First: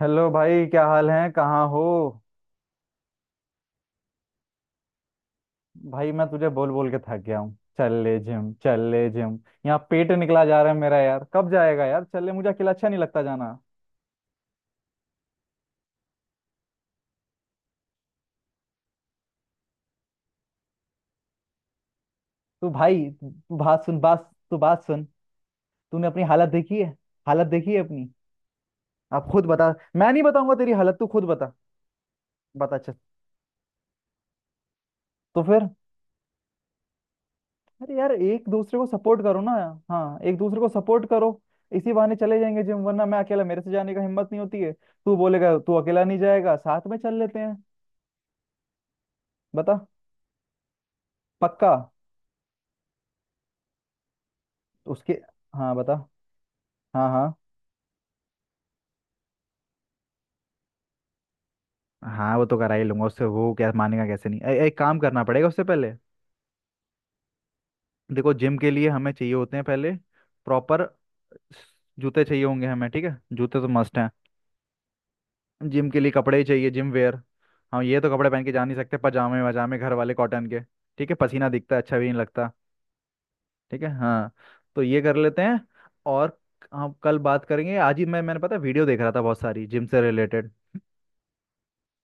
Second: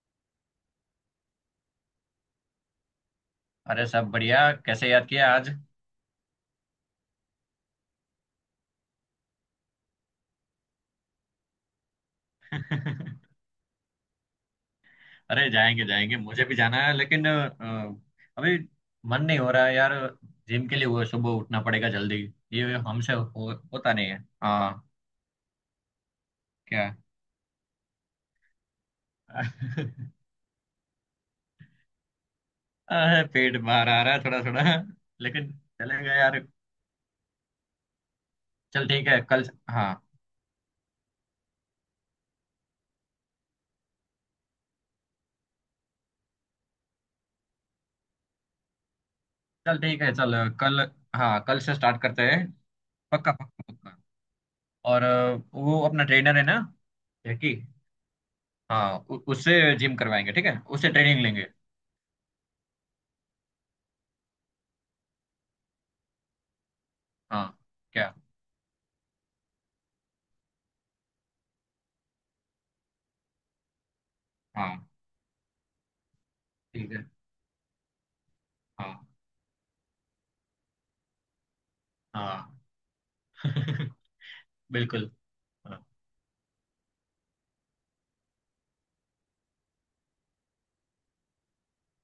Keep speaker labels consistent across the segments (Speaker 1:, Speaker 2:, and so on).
Speaker 1: Hello भाई, क्या हाल है? कहाँ हो?
Speaker 2: अरे सब बढ़िया। कैसे याद किया आज?
Speaker 1: भाई, मैं तुझे बोल बोल के थक गया हूँ। चल ले जिम, चल ले जिम। यहाँ पेट निकला जा रहा है मेरा, यार। कब जाएगा यार, चल ले, मुझे अकेला अच्छा नहीं लगता जाना।
Speaker 2: अरे जाएंगे जाएंगे, मुझे भी जाना है लेकिन अभी मन नहीं हो रहा है यार। जिम के लिए वो सुबह उठना पड़ेगा जल्दी।
Speaker 1: तू
Speaker 2: ये
Speaker 1: भाई,
Speaker 2: हमसे होता नहीं है।
Speaker 1: तू बात
Speaker 2: हाँ।
Speaker 1: सुन। तूने अपनी हालत देखी है?
Speaker 2: क्या?
Speaker 1: हालत देखी है अपनी? आप खुद बता। मैं नहीं बताऊंगा तेरी हालत, तू खुद बता। बता, चल।
Speaker 2: अरे पेट बाहर आ रहा है थोड़ा थोड़ा,
Speaker 1: तो
Speaker 2: लेकिन
Speaker 1: फिर?
Speaker 2: चलेगा यार।
Speaker 1: अरे यार, एक दूसरे को
Speaker 2: चल ठीक है,
Speaker 1: सपोर्ट करो
Speaker 2: कल।
Speaker 1: ना।
Speaker 2: हाँ।
Speaker 1: हाँ, एक दूसरे को सपोर्ट करो। इसी बहाने चले जाएंगे जिम, वरना मैं अकेला, मेरे से जाने का हिम्मत नहीं होती है। तू बोलेगा तू अकेला नहीं जाएगा, साथ में चल लेते हैं।
Speaker 2: चल
Speaker 1: बता।
Speaker 2: ठीक है, चल। कल। हाँ, कल
Speaker 1: पक्का।
Speaker 2: से स्टार्ट करते हैं। पक्का पक्का पक्का। और
Speaker 1: उसके। हाँ
Speaker 2: वो
Speaker 1: बता।
Speaker 2: अपना ट्रेनर है ना,
Speaker 1: हाँ हाँ
Speaker 2: जैकी। हाँ, उससे जिम करवाएंगे, ठीक है, उससे ट्रेनिंग लेंगे।
Speaker 1: हाँ। वो तो करा ही लूंगा उससे, वो क्या मानेगा कैसे नहीं। एक काम करना पड़ेगा उससे पहले।
Speaker 2: हाँ। क्या?
Speaker 1: देखो, जिम के लिए हमें चाहिए होते हैं पहले प्रॉपर जूते। चाहिए होंगे हमें, ठीक है? जूते तो मस्ट।
Speaker 2: हाँ।
Speaker 1: जिम के लिए कपड़े ही चाहिए, जिम
Speaker 2: ठीक है।
Speaker 1: वेयर। हाँ, ये तो कपड़े पहन के जा नहीं
Speaker 2: हाँ
Speaker 1: सकते, पजामे वजामे घर वाले कॉटन के। ठीक है? पसीना दिखता है, अच्छा भी नहीं लगता।
Speaker 2: हाँ।
Speaker 1: ठीक है। हाँ, तो ये
Speaker 2: बिल्कुल।
Speaker 1: कर लेते हैं।
Speaker 2: हाँ।
Speaker 1: और हम कल बात करेंगे। आज ही मैंने, पता है, वीडियो देख रहा था बहुत सारी जिम से रिलेटेड।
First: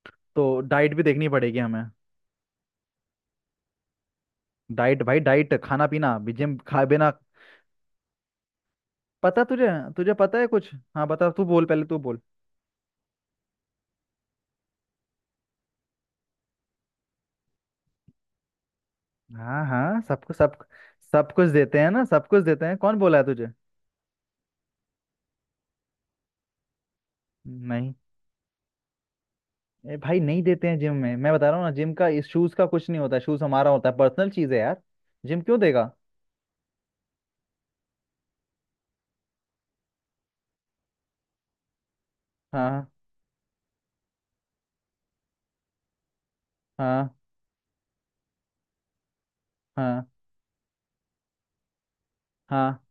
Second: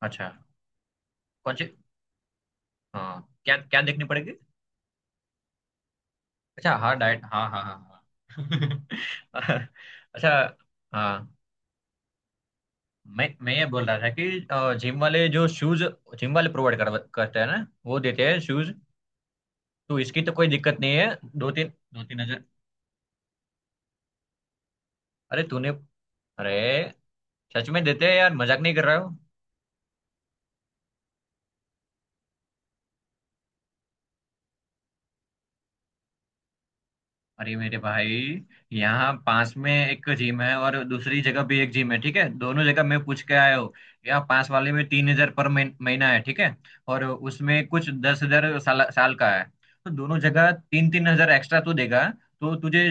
Speaker 2: अच्छा।
Speaker 1: तो डाइट भी देखनी
Speaker 2: कौन
Speaker 1: पड़ेगी
Speaker 2: सी?
Speaker 1: हमें।
Speaker 2: हाँ, क्या क्या देखनी पड़ेगी?
Speaker 1: डाइट भाई, डाइट, खाना पीना। भी जिम
Speaker 2: अच्छा
Speaker 1: खाए
Speaker 2: हाँ,
Speaker 1: बिना
Speaker 2: डाइट, हाँ हाँ हाँ।
Speaker 1: पता
Speaker 2: हाँ।
Speaker 1: तुझे? तुझे
Speaker 2: अच्छा।
Speaker 1: पता है कुछ? हाँ बता,
Speaker 2: हाँ।
Speaker 1: तू बोल पहले, तू बोल।
Speaker 2: मैं ये बोल रहा था कि जिम वाले जो शूज, जिम वाले प्रोवाइड करते हैं ना, वो देते हैं शूज।
Speaker 1: हाँ
Speaker 2: तो
Speaker 1: हाँ,
Speaker 2: इसकी
Speaker 1: सब
Speaker 2: तो
Speaker 1: कुछ,
Speaker 2: कोई
Speaker 1: सब।
Speaker 2: दिक्कत नहीं है।
Speaker 1: सब कुछ
Speaker 2: दो तीन,
Speaker 1: देते हैं ना?
Speaker 2: दो तीन
Speaker 1: सब कुछ
Speaker 2: हजार।
Speaker 1: देते हैं? कौन बोला है तुझे?
Speaker 2: अरे तूने। अरे, सच में
Speaker 1: नहीं,
Speaker 2: देते हैं यार, मजाक नहीं कर रहा हो।
Speaker 1: ए भाई, नहीं देते हैं जिम में, मैं बता रहा हूँ ना। जिम का इस शूज का कुछ नहीं होता। शूज हमारा होता है, पर्सनल चीज है यार। जिम क्यों देगा?
Speaker 2: अरे मेरे भाई, यहाँ पास में एक जिम है और दूसरी जगह भी एक जिम है, ठीक है। दोनों जगह
Speaker 1: हाँ
Speaker 2: मैं पूछ के आया हूँ। यहाँ पास वाले में 3 हज़ार पर महीना है, ठीक है। और
Speaker 1: हाँ
Speaker 2: उसमें कुछ 10 हज़ार साल का है। तो
Speaker 1: हाँ
Speaker 2: दोनों जगह 3-3 हज़ार एक्स्ट्रा तू देगा, तो
Speaker 1: हाँ।
Speaker 2: तुझे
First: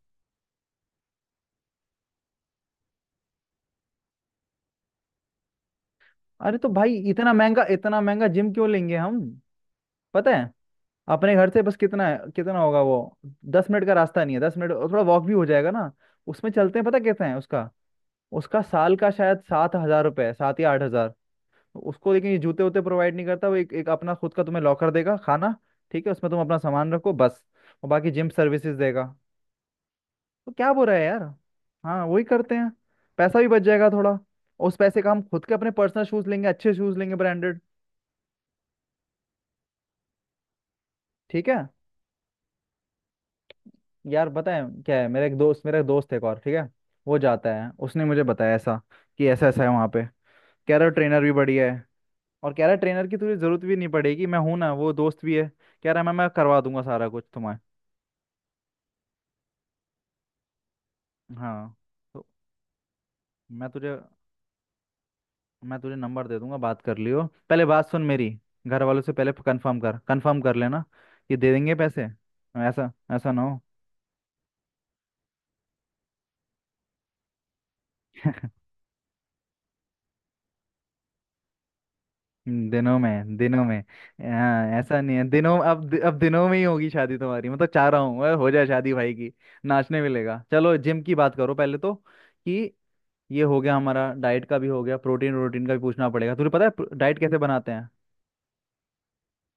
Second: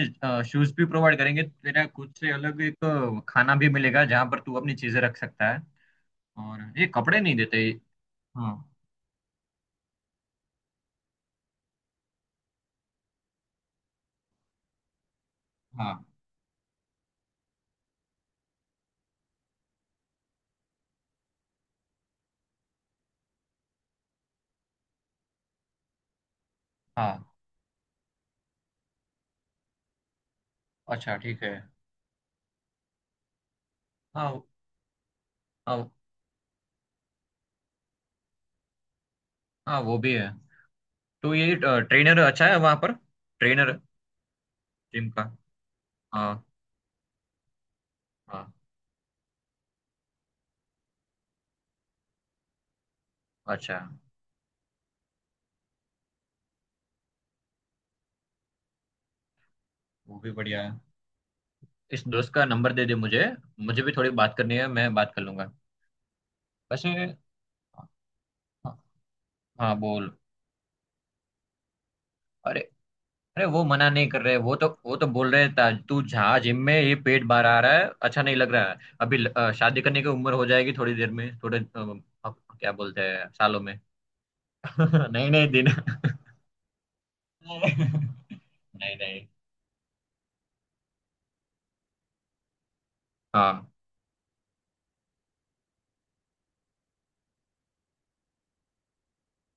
Speaker 2: शूज भी प्रोवाइड करेंगे, तेरा खुद से अलग एक खाना भी मिलेगा जहाँ पर तू अपनी चीजें रख सकता है।
Speaker 1: अरे
Speaker 2: और
Speaker 1: तो
Speaker 2: ये
Speaker 1: भाई,
Speaker 2: कपड़े
Speaker 1: इतना
Speaker 2: नहीं
Speaker 1: महंगा,
Speaker 2: देते।
Speaker 1: इतना महंगा जिम
Speaker 2: हाँ
Speaker 1: क्यों लेंगे हम? पता है, अपने घर से बस कितना है, कितना होगा वो? 10 मिनट का रास्ता नहीं है? 10 मिनट, और थोड़ा वॉक भी हो जाएगा ना।
Speaker 2: हाँ
Speaker 1: उसमें चलते हैं, पता कितना है उसका? उसका साल का शायद 7,000 रुपये है, 7 या 8 हजार। उसको, लेकिन ये जूते वूते प्रोवाइड नहीं करता। वो एक एक अपना खुद का तुम्हें लॉकर देगा, खाना, ठीक है? उसमें तुम अपना सामान रखो
Speaker 2: हाँ।
Speaker 1: बस। और बाकी जिम सर्विसेज देगा। तो क्या बुरा है
Speaker 2: अच्छा
Speaker 1: यार?
Speaker 2: ठीक है।
Speaker 1: हाँ, वही करते हैं। पैसा भी बच जाएगा थोड़ा।
Speaker 2: हाँ
Speaker 1: उस पैसे का हम खुद के अपने
Speaker 2: हाँ।
Speaker 1: पर्सनल शूज लेंगे, अच्छे शूज लेंगे, ब्रांडेड।
Speaker 2: हाँ, वो भी है। तो
Speaker 1: ठीक
Speaker 2: ये
Speaker 1: है।
Speaker 2: ट्रेनर अच्छा है वहां पर? ट्रेनर?
Speaker 1: यार बताएं क्या है,
Speaker 2: जिम का?
Speaker 1: मेरा एक दोस्त है, एक और,
Speaker 2: हाँ।
Speaker 1: ठीक है। वो जाता है, उसने मुझे
Speaker 2: हाँ।
Speaker 1: बताया ऐसा, कि ऐसा ऐसा है वहाँ पे। कह रहा ट्रेनर भी बढ़िया है। और कह रहा ट्रेनर की तुझे जरूरत भी
Speaker 2: अच्छा,
Speaker 1: नहीं पड़ेगी, मैं हूं ना, वो दोस्त भी है। कह रहा मैं करवा दूंगा सारा कुछ तुम्हें।
Speaker 2: वो भी बढ़िया है।
Speaker 1: हाँ।
Speaker 2: इस
Speaker 1: तो
Speaker 2: दोस्त का नंबर दे दे मुझे,
Speaker 1: मैं
Speaker 2: मुझे भी
Speaker 1: तुझे
Speaker 2: थोड़ी बात करनी है, मैं बात कर लूंगा।
Speaker 1: मैं तुझे नंबर दे दूंगा, बात
Speaker 2: वैसे
Speaker 1: कर
Speaker 2: हाँ।
Speaker 1: लियो, पहले बात सुन मेरी। घर वालों से पहले
Speaker 2: हाँ,
Speaker 1: कंफर्म कर,
Speaker 2: बोल।
Speaker 1: कंफर्म कर लेना। ये दे देंगे पैसे?
Speaker 2: अरे
Speaker 1: ऐसा ऐसा ना
Speaker 2: अरे,
Speaker 1: हो।
Speaker 2: वो मना नहीं कर रहे। वो तो बोल रहे था तू जहाँ जिम में। ये पेट बाहर आ रहा है, अच्छा नहीं लग रहा है। अभी शादी करने की उम्र हो जाएगी थोड़ी देर में, थोड़े अब क्या
Speaker 1: दिनों
Speaker 2: बोलते हैं
Speaker 1: में,
Speaker 2: सालों
Speaker 1: दिनों
Speaker 2: में।
Speaker 1: में। हाँ, ऐसा नहीं है
Speaker 2: नहीं नहीं
Speaker 1: दिनों।
Speaker 2: दिन।
Speaker 1: अब दिनों में ही होगी शादी तुम्हारी, मतलब चाह रहा हूँ, अरे
Speaker 2: नहीं।
Speaker 1: हो जाए शादी भाई
Speaker 2: नहीं।
Speaker 1: की। नाचने मिलेगा। चलो जिम की बात करो पहले तो, कि ये हो
Speaker 2: हाँ।
Speaker 1: गया हमारा, डाइट का भी हो गया। प्रोटीन, प्रोटीन का भी पूछना पड़ेगा। तुझे पता है डाइट कैसे बनाते हैं?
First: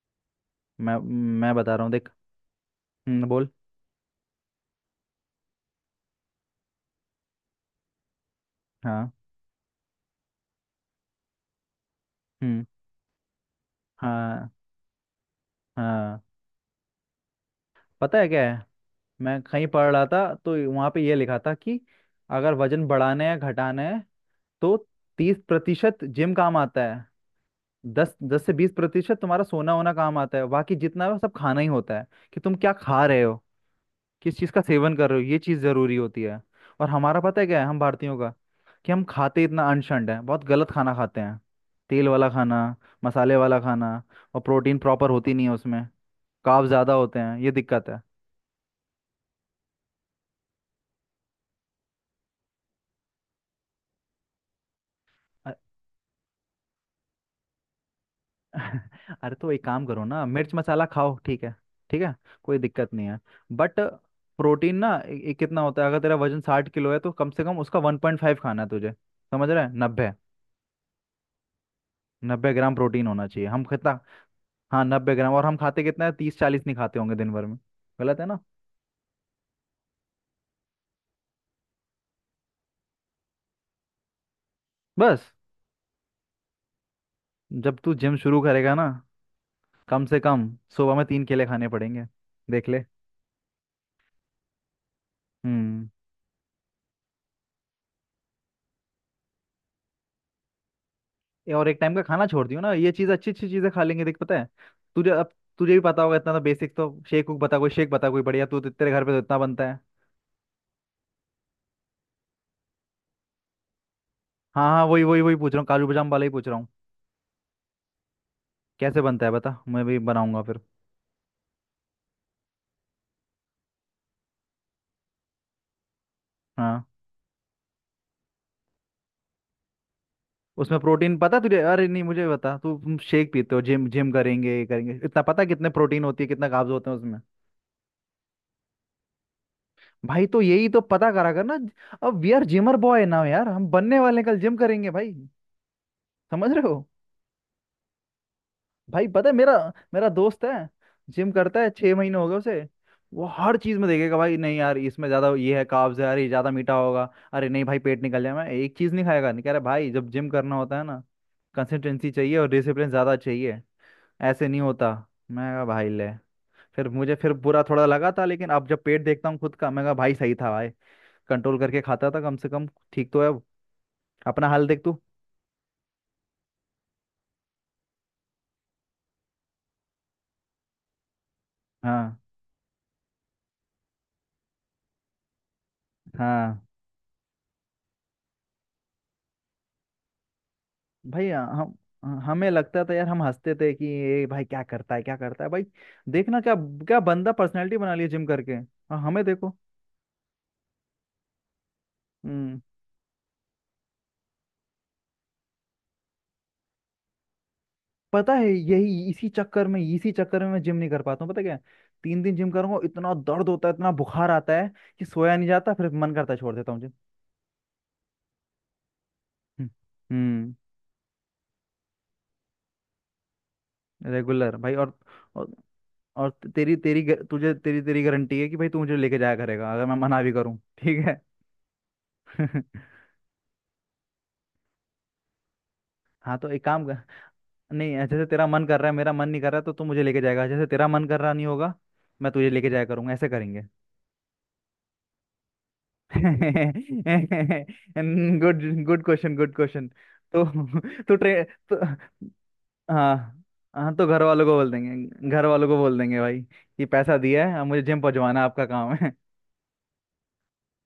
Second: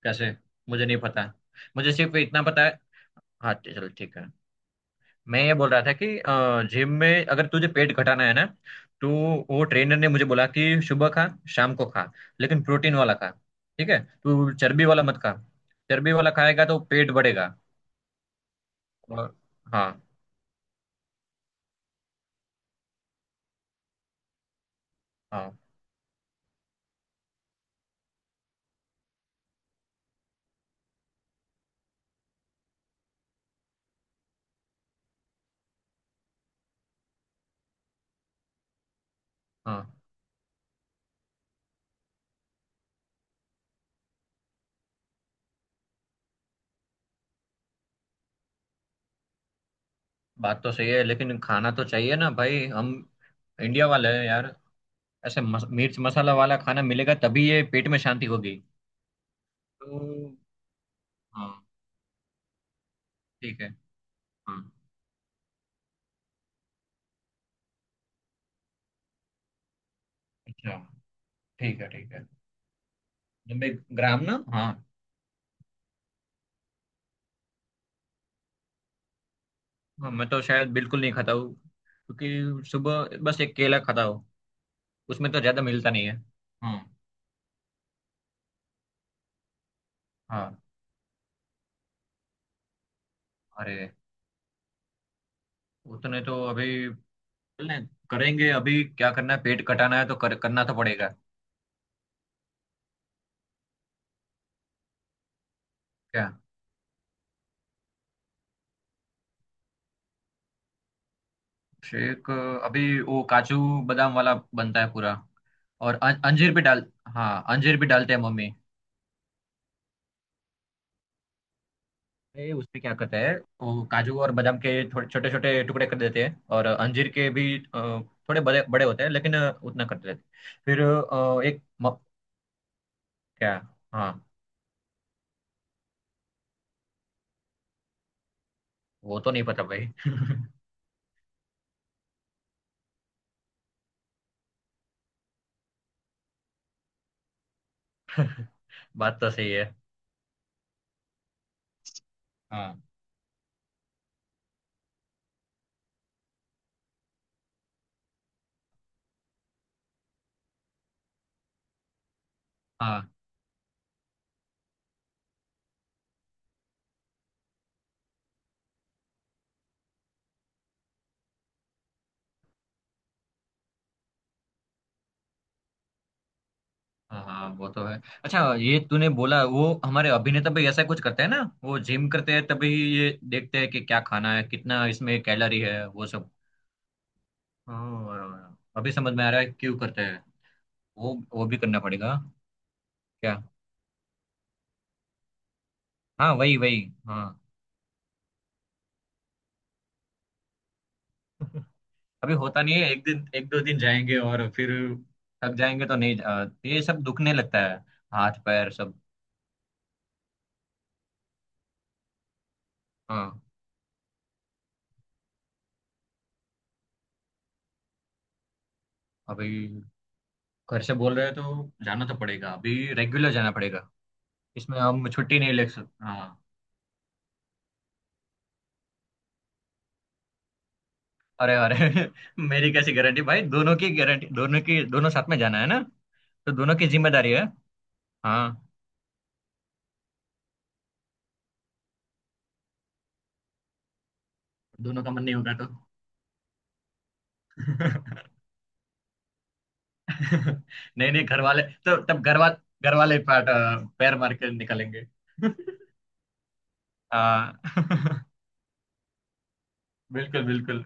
Speaker 2: कैसे? मुझे
Speaker 1: मैं
Speaker 2: नहीं पता।
Speaker 1: मैं बता रहा हूँ,
Speaker 2: मुझे
Speaker 1: देख।
Speaker 2: सिर्फ इतना पता है।
Speaker 1: बोल।
Speaker 2: हाँ, चलो ठीक है। मैं ये बोल रहा था कि जिम में अगर तुझे पेट घटाना है ना, तो
Speaker 1: हाँ।
Speaker 2: वो ट्रेनर ने मुझे बोला कि सुबह खा, शाम को खा, लेकिन
Speaker 1: हम्म।
Speaker 2: प्रोटीन वाला खा। ठीक है।
Speaker 1: हाँ
Speaker 2: तू चर्बी वाला मत खा। चर्बी
Speaker 1: हाँ।
Speaker 2: वाला खाएगा तो पेट बढ़ेगा।
Speaker 1: पता है क्या है,
Speaker 2: और
Speaker 1: मैं कहीं पढ़
Speaker 2: हाँ
Speaker 1: रहा था। तो वहां पे ये लिखा था कि अगर वजन बढ़ाना है, घटाना है, तो तीस
Speaker 2: हाँ
Speaker 1: प्रतिशत जिम काम आता है। दस दस से 20% तुम्हारा सोना होना काम आता है। बाकी जितना है वो सब खाना ही होता है, कि तुम क्या खा रहे हो, किस चीज़ का सेवन कर रहे हो। ये चीज़ ज़रूरी होती है। और हमारा पता है क्या है, हम भारतीयों का, कि हम खाते इतना
Speaker 2: हाँ।
Speaker 1: अनशंड है। बहुत गलत खाना खाते हैं। तेल वाला खाना, मसाले वाला खाना, और प्रोटीन प्रॉपर होती नहीं है उसमें। कार्ब ज़्यादा होते हैं, ये दिक्कत है।
Speaker 2: बात तो सही है, लेकिन खाना तो चाहिए ना भाई। हम इंडिया वाले हैं यार। ऐसे मिर्च मसाला वाला खाना मिलेगा तभी ये पेट में शांति होगी।
Speaker 1: अरे तो एक काम
Speaker 2: तो
Speaker 1: करो ना, मिर्च मसाला खाओ, ठीक है।
Speaker 2: हाँ।
Speaker 1: ठीक है, कोई दिक्कत नहीं है।
Speaker 2: ठीक है
Speaker 1: बट
Speaker 2: हाँ।
Speaker 1: प्रोटीन ना, ए, ए, कितना होता है, अगर तेरा वजन 60 किलो है, तो कम से कम उसका 1.5 खाना है तुझे। समझ रहा है? नब्बे।
Speaker 2: अच्छा ठीक है, ठीक है।
Speaker 1: 90 ग्राम प्रोटीन होना चाहिए। हम
Speaker 2: नब्बे
Speaker 1: कितना?
Speaker 2: ग्राम ना? हाँ।
Speaker 1: हाँ, 90 ग्राम। और हम खाते कितना है? 30 40 नहीं खाते होंगे दिन भर में। गलत है ना?
Speaker 2: हाँ, मैं तो शायद बिल्कुल नहीं खाता हूँ, क्योंकि सुबह बस एक केला खाता हूँ।
Speaker 1: बस,
Speaker 2: उसमें तो ज्यादा मिलता नहीं है। हम्म।
Speaker 1: जब तू जिम शुरू करेगा ना, कम से कम
Speaker 2: हाँ।
Speaker 1: सुबह में तीन केले खाने पड़ेंगे। देख ले।
Speaker 2: अरे
Speaker 1: हम्म।
Speaker 2: उतने तो अभी चलें, करेंगे। अभी क्या करना है, पेट कटाना है तो करना तो पड़ेगा।
Speaker 1: ये, और एक टाइम का खाना छोड़ दियो ना। ये चीज अच्छी अच्छी चीजें खा लेंगे। देख, पता है तुझे अब? तुझे भी पता होगा
Speaker 2: क्या?
Speaker 1: इतना तो बेसिक तो। शेक उक बता, कोई शेक बता कोई बढ़िया। तू तो, तेरे घर पे तो इतना बनता है।
Speaker 2: शेक? अभी वो काजू बादाम वाला
Speaker 1: हाँ
Speaker 2: बनता
Speaker 1: हाँ,
Speaker 2: है
Speaker 1: वही
Speaker 2: पूरा।
Speaker 1: वही वही पूछ रहा हूँ, काजू
Speaker 2: और
Speaker 1: बादाम वाला ही पूछ
Speaker 2: अंजीर
Speaker 1: रहा
Speaker 2: भी
Speaker 1: हूँ।
Speaker 2: डाल। हाँ, अंजीर भी डालते हैं मम्मी।
Speaker 1: कैसे बनता है बता, मैं भी बनाऊंगा फिर।
Speaker 2: उसमें क्या करते हैं, वो काजू और बादाम के थोड़े छोटे छोटे टुकड़े कर देते हैं, और
Speaker 1: हाँ।
Speaker 2: अंजीर के भी थोड़े बड़े बड़े होते हैं, लेकिन उतना करते रहते हैं।
Speaker 1: उसमें
Speaker 2: फिर
Speaker 1: प्रोटीन पता है
Speaker 2: अ,
Speaker 1: तुझे?
Speaker 2: एक
Speaker 1: अरे
Speaker 2: म-
Speaker 1: नहीं, मुझे बता तू, शेक
Speaker 2: क्या?
Speaker 1: पीते हो, जिम
Speaker 2: हाँ,
Speaker 1: जिम करेंगे, ये करेंगे, इतना पता है कितने प्रोटीन होती है, कितना कार्ब्स होते हैं उसमें?
Speaker 2: वो तो नहीं पता भाई।
Speaker 1: भाई तो यही तो पता करा कर ना। अब we are gymmer boy now, यार, हम बनने वाले हैं, कल जिम करेंगे भाई। समझ रहे हो? भाई,
Speaker 2: बात
Speaker 1: पता
Speaker 2: तो
Speaker 1: है
Speaker 2: सही
Speaker 1: मेरा
Speaker 2: है।
Speaker 1: मेरा दोस्त है, जिम करता है, 6 महीने हो गए उसे।
Speaker 2: हाँ।
Speaker 1: वो हर चीज में देखेगा भाई, नहीं यार इसमें ज्यादा ये है, कार्ब्स है, अरे ये ज्यादा मीठा होगा, अरे नहीं भाई पेट निकल जाए, मैं एक चीज नहीं खाएगा। नहीं कह रहा भाई, जब जिम करना होता है ना, कंसिस्टेंसी चाहिए और डिसिप्लिन
Speaker 2: हाँ
Speaker 1: ज्यादा चाहिए। ऐसे नहीं होता। मैं कहा भाई, ले। फिर बुरा थोड़ा लगा था, लेकिन अब जब पेट देखता हूँ खुद का, मैं कहा भाई, सही था भाई। कंट्रोल करके खाता था कम से कम। ठीक तो है अब। अपना हाल देख तू।
Speaker 2: हाँ। हाँ, वो तो है। अच्छा, ये तूने बोला वो हमारे अभिनेता भी ऐसा कुछ करते हैं ना, वो जिम
Speaker 1: हाँ
Speaker 2: करते हैं तभी ये देखते हैं कि क्या खाना है, कितना इसमें कैलोरी है, वो सब।
Speaker 1: हाँ
Speaker 2: हाँ, अभी समझ में आ रहा है क्यों करते हैं। वो
Speaker 1: भाई।
Speaker 2: वो भी
Speaker 1: हम
Speaker 2: करना पड़ेगा।
Speaker 1: हमें लगता था यार, हम
Speaker 2: क्या?
Speaker 1: हंसते थे कि ये भाई क्या करता है, क्या करता है भाई,
Speaker 2: हाँ,
Speaker 1: देखना क्या?
Speaker 2: वही वही।
Speaker 1: क्या बंदा
Speaker 2: हाँ।
Speaker 1: पर्सनैलिटी बना लिया जिम करके, हाँ हमें देखो।
Speaker 2: अभी
Speaker 1: हम्म।
Speaker 2: होता नहीं है। एक दिन, एक दो दिन जाएंगे और फिर थक जाएंगे तो नहीं, ये सब दुखने लगता है,
Speaker 1: पता
Speaker 2: हाथ
Speaker 1: है
Speaker 2: पैर सब।
Speaker 1: यही, इसी चक्कर में, इसी चक्कर में मैं जिम नहीं कर पाता हूँ, पता क्या। तीन दिन जिम करूंगा, इतना
Speaker 2: हाँ।
Speaker 1: दर्द होता है, इतना बुखार आता है कि सोया नहीं जाता, फिर मन करता है छोड़ देता हूँ जिम।
Speaker 2: अभी
Speaker 1: हम्म। हम्म।
Speaker 2: घर से बोल रहे हो तो जाना तो पड़ेगा, अभी रेगुलर जाना पड़ेगा।
Speaker 1: रेगुलर भाई।
Speaker 2: इसमें हम छुट्टी नहीं
Speaker 1: और
Speaker 2: ले सकते। हाँ।
Speaker 1: और तेरी तेरी ग- तुझे तेरी तेरी गारंटी है कि भाई तू मुझे लेके जाया करेगा, अगर मैं मना भी करूँ, ठीक है?
Speaker 2: अरे अरे। मेरी कैसी गारंटी भाई? दोनों की गारंटी, दोनों की, दोनों साथ में जाना है ना,
Speaker 1: हाँ, तो
Speaker 2: तो
Speaker 1: एक
Speaker 2: दोनों
Speaker 1: काम
Speaker 2: की
Speaker 1: कर,
Speaker 2: जिम्मेदारी है।
Speaker 1: नहीं, जैसे तेरा
Speaker 2: हाँ।
Speaker 1: मन कर रहा है मेरा मन नहीं कर रहा, तो तू मुझे लेके जाएगा। जैसे तेरा मन कर रहा नहीं होगा, मैं तुझे लेके जाया करूंगा। ऐसे करेंगे।
Speaker 2: दोनों का मन नहीं होगा तो?
Speaker 1: Good, good question, good question. तो,
Speaker 2: नहीं
Speaker 1: तो
Speaker 2: नहीं, घर
Speaker 1: ट्रे
Speaker 2: वाले
Speaker 1: तो,
Speaker 2: तो। तब घर वाले। घर वाले
Speaker 1: हाँ
Speaker 2: पार्ट।
Speaker 1: हाँ, तो
Speaker 2: पैर
Speaker 1: घर
Speaker 2: मार
Speaker 1: वालों को
Speaker 2: के
Speaker 1: बोल
Speaker 2: निकलेंगे।
Speaker 1: देंगे, घर वालों को बोल देंगे भाई कि पैसा दिया
Speaker 2: हाँ।
Speaker 1: है, अब मुझे जिम पहुंचवाना आपका काम है।
Speaker 2: बिल्कुल बिल्कुल।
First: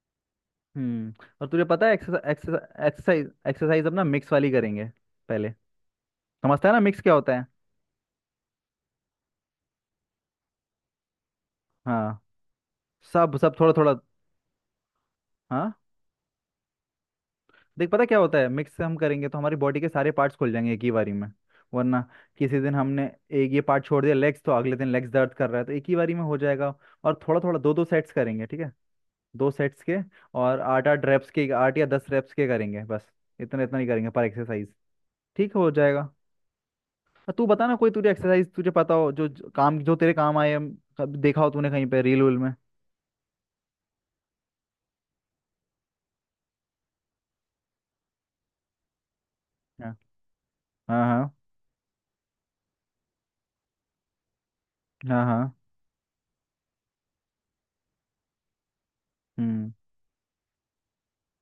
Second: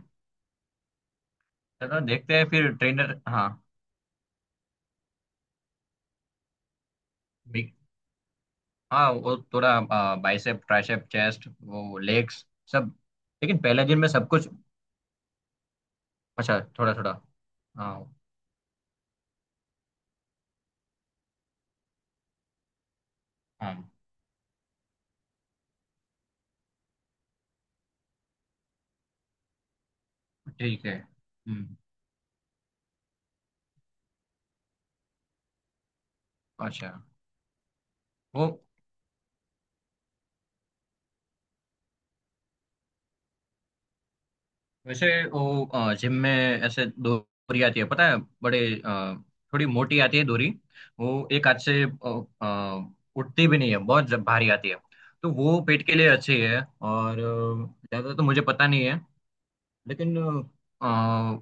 Speaker 1: हम्म। और तुझे पता है,
Speaker 2: चलो देखते हैं फिर ट्रेनर।
Speaker 1: एक्सरसाइज,
Speaker 2: हाँ।
Speaker 1: एक्सरसाइज अपना मिक्स वाली करेंगे पहले। समझता है ना मिक्स क्या होता है?
Speaker 2: बिग- हाँ, वो थोड़ा बाइसेप, ट्राइसेप, चेस्ट, वो
Speaker 1: हाँ,
Speaker 2: लेग्स, सब।
Speaker 1: सब, सब
Speaker 2: लेकिन
Speaker 1: थोड़ा
Speaker 2: पहले
Speaker 1: थोड़ा।
Speaker 2: दिन में सब कुछ?
Speaker 1: हाँ।
Speaker 2: अच्छा थोड़ा थोड़ा।
Speaker 1: देख
Speaker 2: हाँ।
Speaker 1: पता क्या होता है, मिक्स हम करेंगे तो हमारी बॉडी के सारे पार्ट्स खुल जाएंगे एक ही बारी में। वरना किसी दिन हमने एक ये
Speaker 2: हाँ।
Speaker 1: पार्ट छोड़ दिया लेग्स, तो अगले दिन लेग्स दर्द कर रहा है, तो एक ही बारी में हो जाएगा। और थोड़ा थोड़ा दो दो सेट्स करेंगे, ठीक है? दो सेट्स के, और
Speaker 2: ठीक
Speaker 1: आठ
Speaker 2: है।
Speaker 1: आठ रेप्स के,
Speaker 2: हम्म।
Speaker 1: आठ या दस रेप्स के करेंगे बस। इतना इतना ही करेंगे पर एक्सरसाइज, ठीक हो जाएगा।
Speaker 2: अच्छा।
Speaker 1: और तू बता ना, कोई तुझे
Speaker 2: वो
Speaker 1: एक्सरसाइज तुझे पता हो, जो जो काम जो तेरे काम आए, कब देखा हो तूने कहीं पे रील वील में।
Speaker 2: वैसे वो जिम में ऐसे डोरी आती है, पता है? बड़े अ, थोड़ी
Speaker 1: हाँ
Speaker 2: मोटी आती है डोरी।
Speaker 1: हाँ
Speaker 2: वो
Speaker 1: हाँ
Speaker 2: एक हाथ से उठती भी नहीं है, बहुत जब भारी आती है,
Speaker 1: हाँ
Speaker 2: तो
Speaker 1: हाँ,
Speaker 2: वो पेट के लिए अच्छी है। और ज्यादा तो मुझे पता नहीं है,
Speaker 1: हम्म।
Speaker 2: लेकिन अ,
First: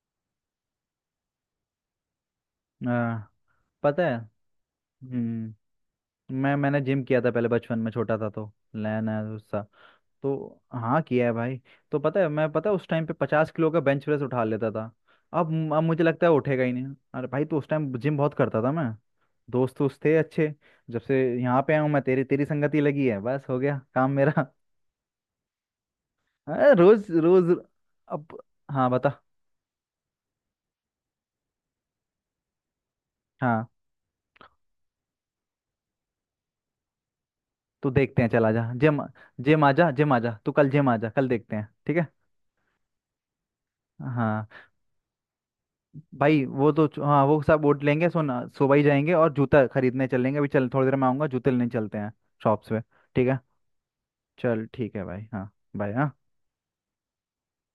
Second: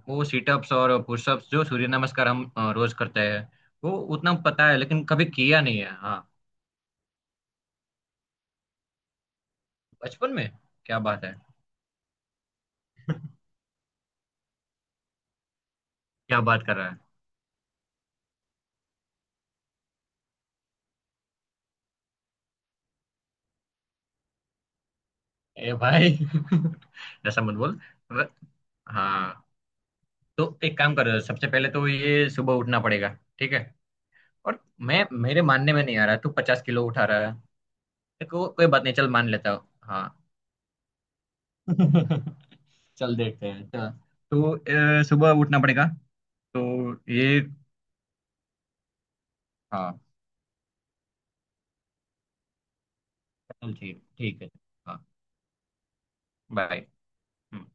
Speaker 2: वो सीटअप्स और पुशअप्स, जो सूर्य नमस्कार हम रोज करते
Speaker 1: हाँ,
Speaker 2: हैं। वो
Speaker 1: पता है।
Speaker 2: उतना पता है, लेकिन कभी किया
Speaker 1: हम्म।
Speaker 2: नहीं है। हाँ।
Speaker 1: मैंने जिम किया था पहले, बचपन में छोटा था तो, लैन है उसका।
Speaker 2: बचपन
Speaker 1: तो
Speaker 2: में? क्या
Speaker 1: हाँ,
Speaker 2: बात
Speaker 1: किया है
Speaker 2: है?
Speaker 1: भाई। तो पता है, मैं पता है, उस टाइम पे 50 किलो का बेंच प्रेस उठा लेता था। अब मुझे लगता है
Speaker 2: क्या
Speaker 1: उठेगा
Speaker 2: बात
Speaker 1: ही
Speaker 2: कर रहा
Speaker 1: नहीं,
Speaker 2: है?
Speaker 1: अरे भाई तो उस टाइम जिम बहुत करता था मैं, दोस्त दोस्त थे अच्छे। जब से यहाँ पे आया हूँ, मैं तेरी तेरी संगति लगी है, बस, हो गया काम मेरा।
Speaker 2: ए भाई।
Speaker 1: अरे रोज
Speaker 2: ऐसा
Speaker 1: रोज।
Speaker 2: मत बोल। र-
Speaker 1: अब, हाँ बता।
Speaker 2: हाँ, तो एक काम कर, सबसे पहले तो ये सुबह उठना पड़ेगा, ठीक है।
Speaker 1: हाँ,
Speaker 2: और मैं मेरे मानने में नहीं आ रहा तू 50 किलो उठा रहा है।
Speaker 1: तो देखते
Speaker 2: तो
Speaker 1: हैं, चल आजा
Speaker 2: कोई बात नहीं,
Speaker 1: जिम।
Speaker 2: चल, मान लेता
Speaker 1: जिम
Speaker 2: हूँ।
Speaker 1: आजा, जिम
Speaker 2: हाँ।
Speaker 1: आजा, तू कल जिम आजा, कल देखते हैं, ठीक है?
Speaker 2: चल देखते हैं चल।
Speaker 1: हाँ।
Speaker 2: तो सुबह उठना पड़ेगा।
Speaker 1: भाई वो तो
Speaker 2: तो
Speaker 1: हाँ,
Speaker 2: ये।
Speaker 1: वो सब वोट लेंगे, सुना? सुबह ही जाएंगे और जूता
Speaker 2: हाँ,
Speaker 1: खरीदने चलेंगे। अभी चल, थोड़ी देर में आऊंगा, जूते लेने चलते हैं शॉप्स पे, ठीक है?
Speaker 2: चल ठीक, ठीक है।
Speaker 1: चल, ठीक है
Speaker 2: हाँ।
Speaker 1: भाई। हाँ, बाय। हाँ।
Speaker 2: बाय।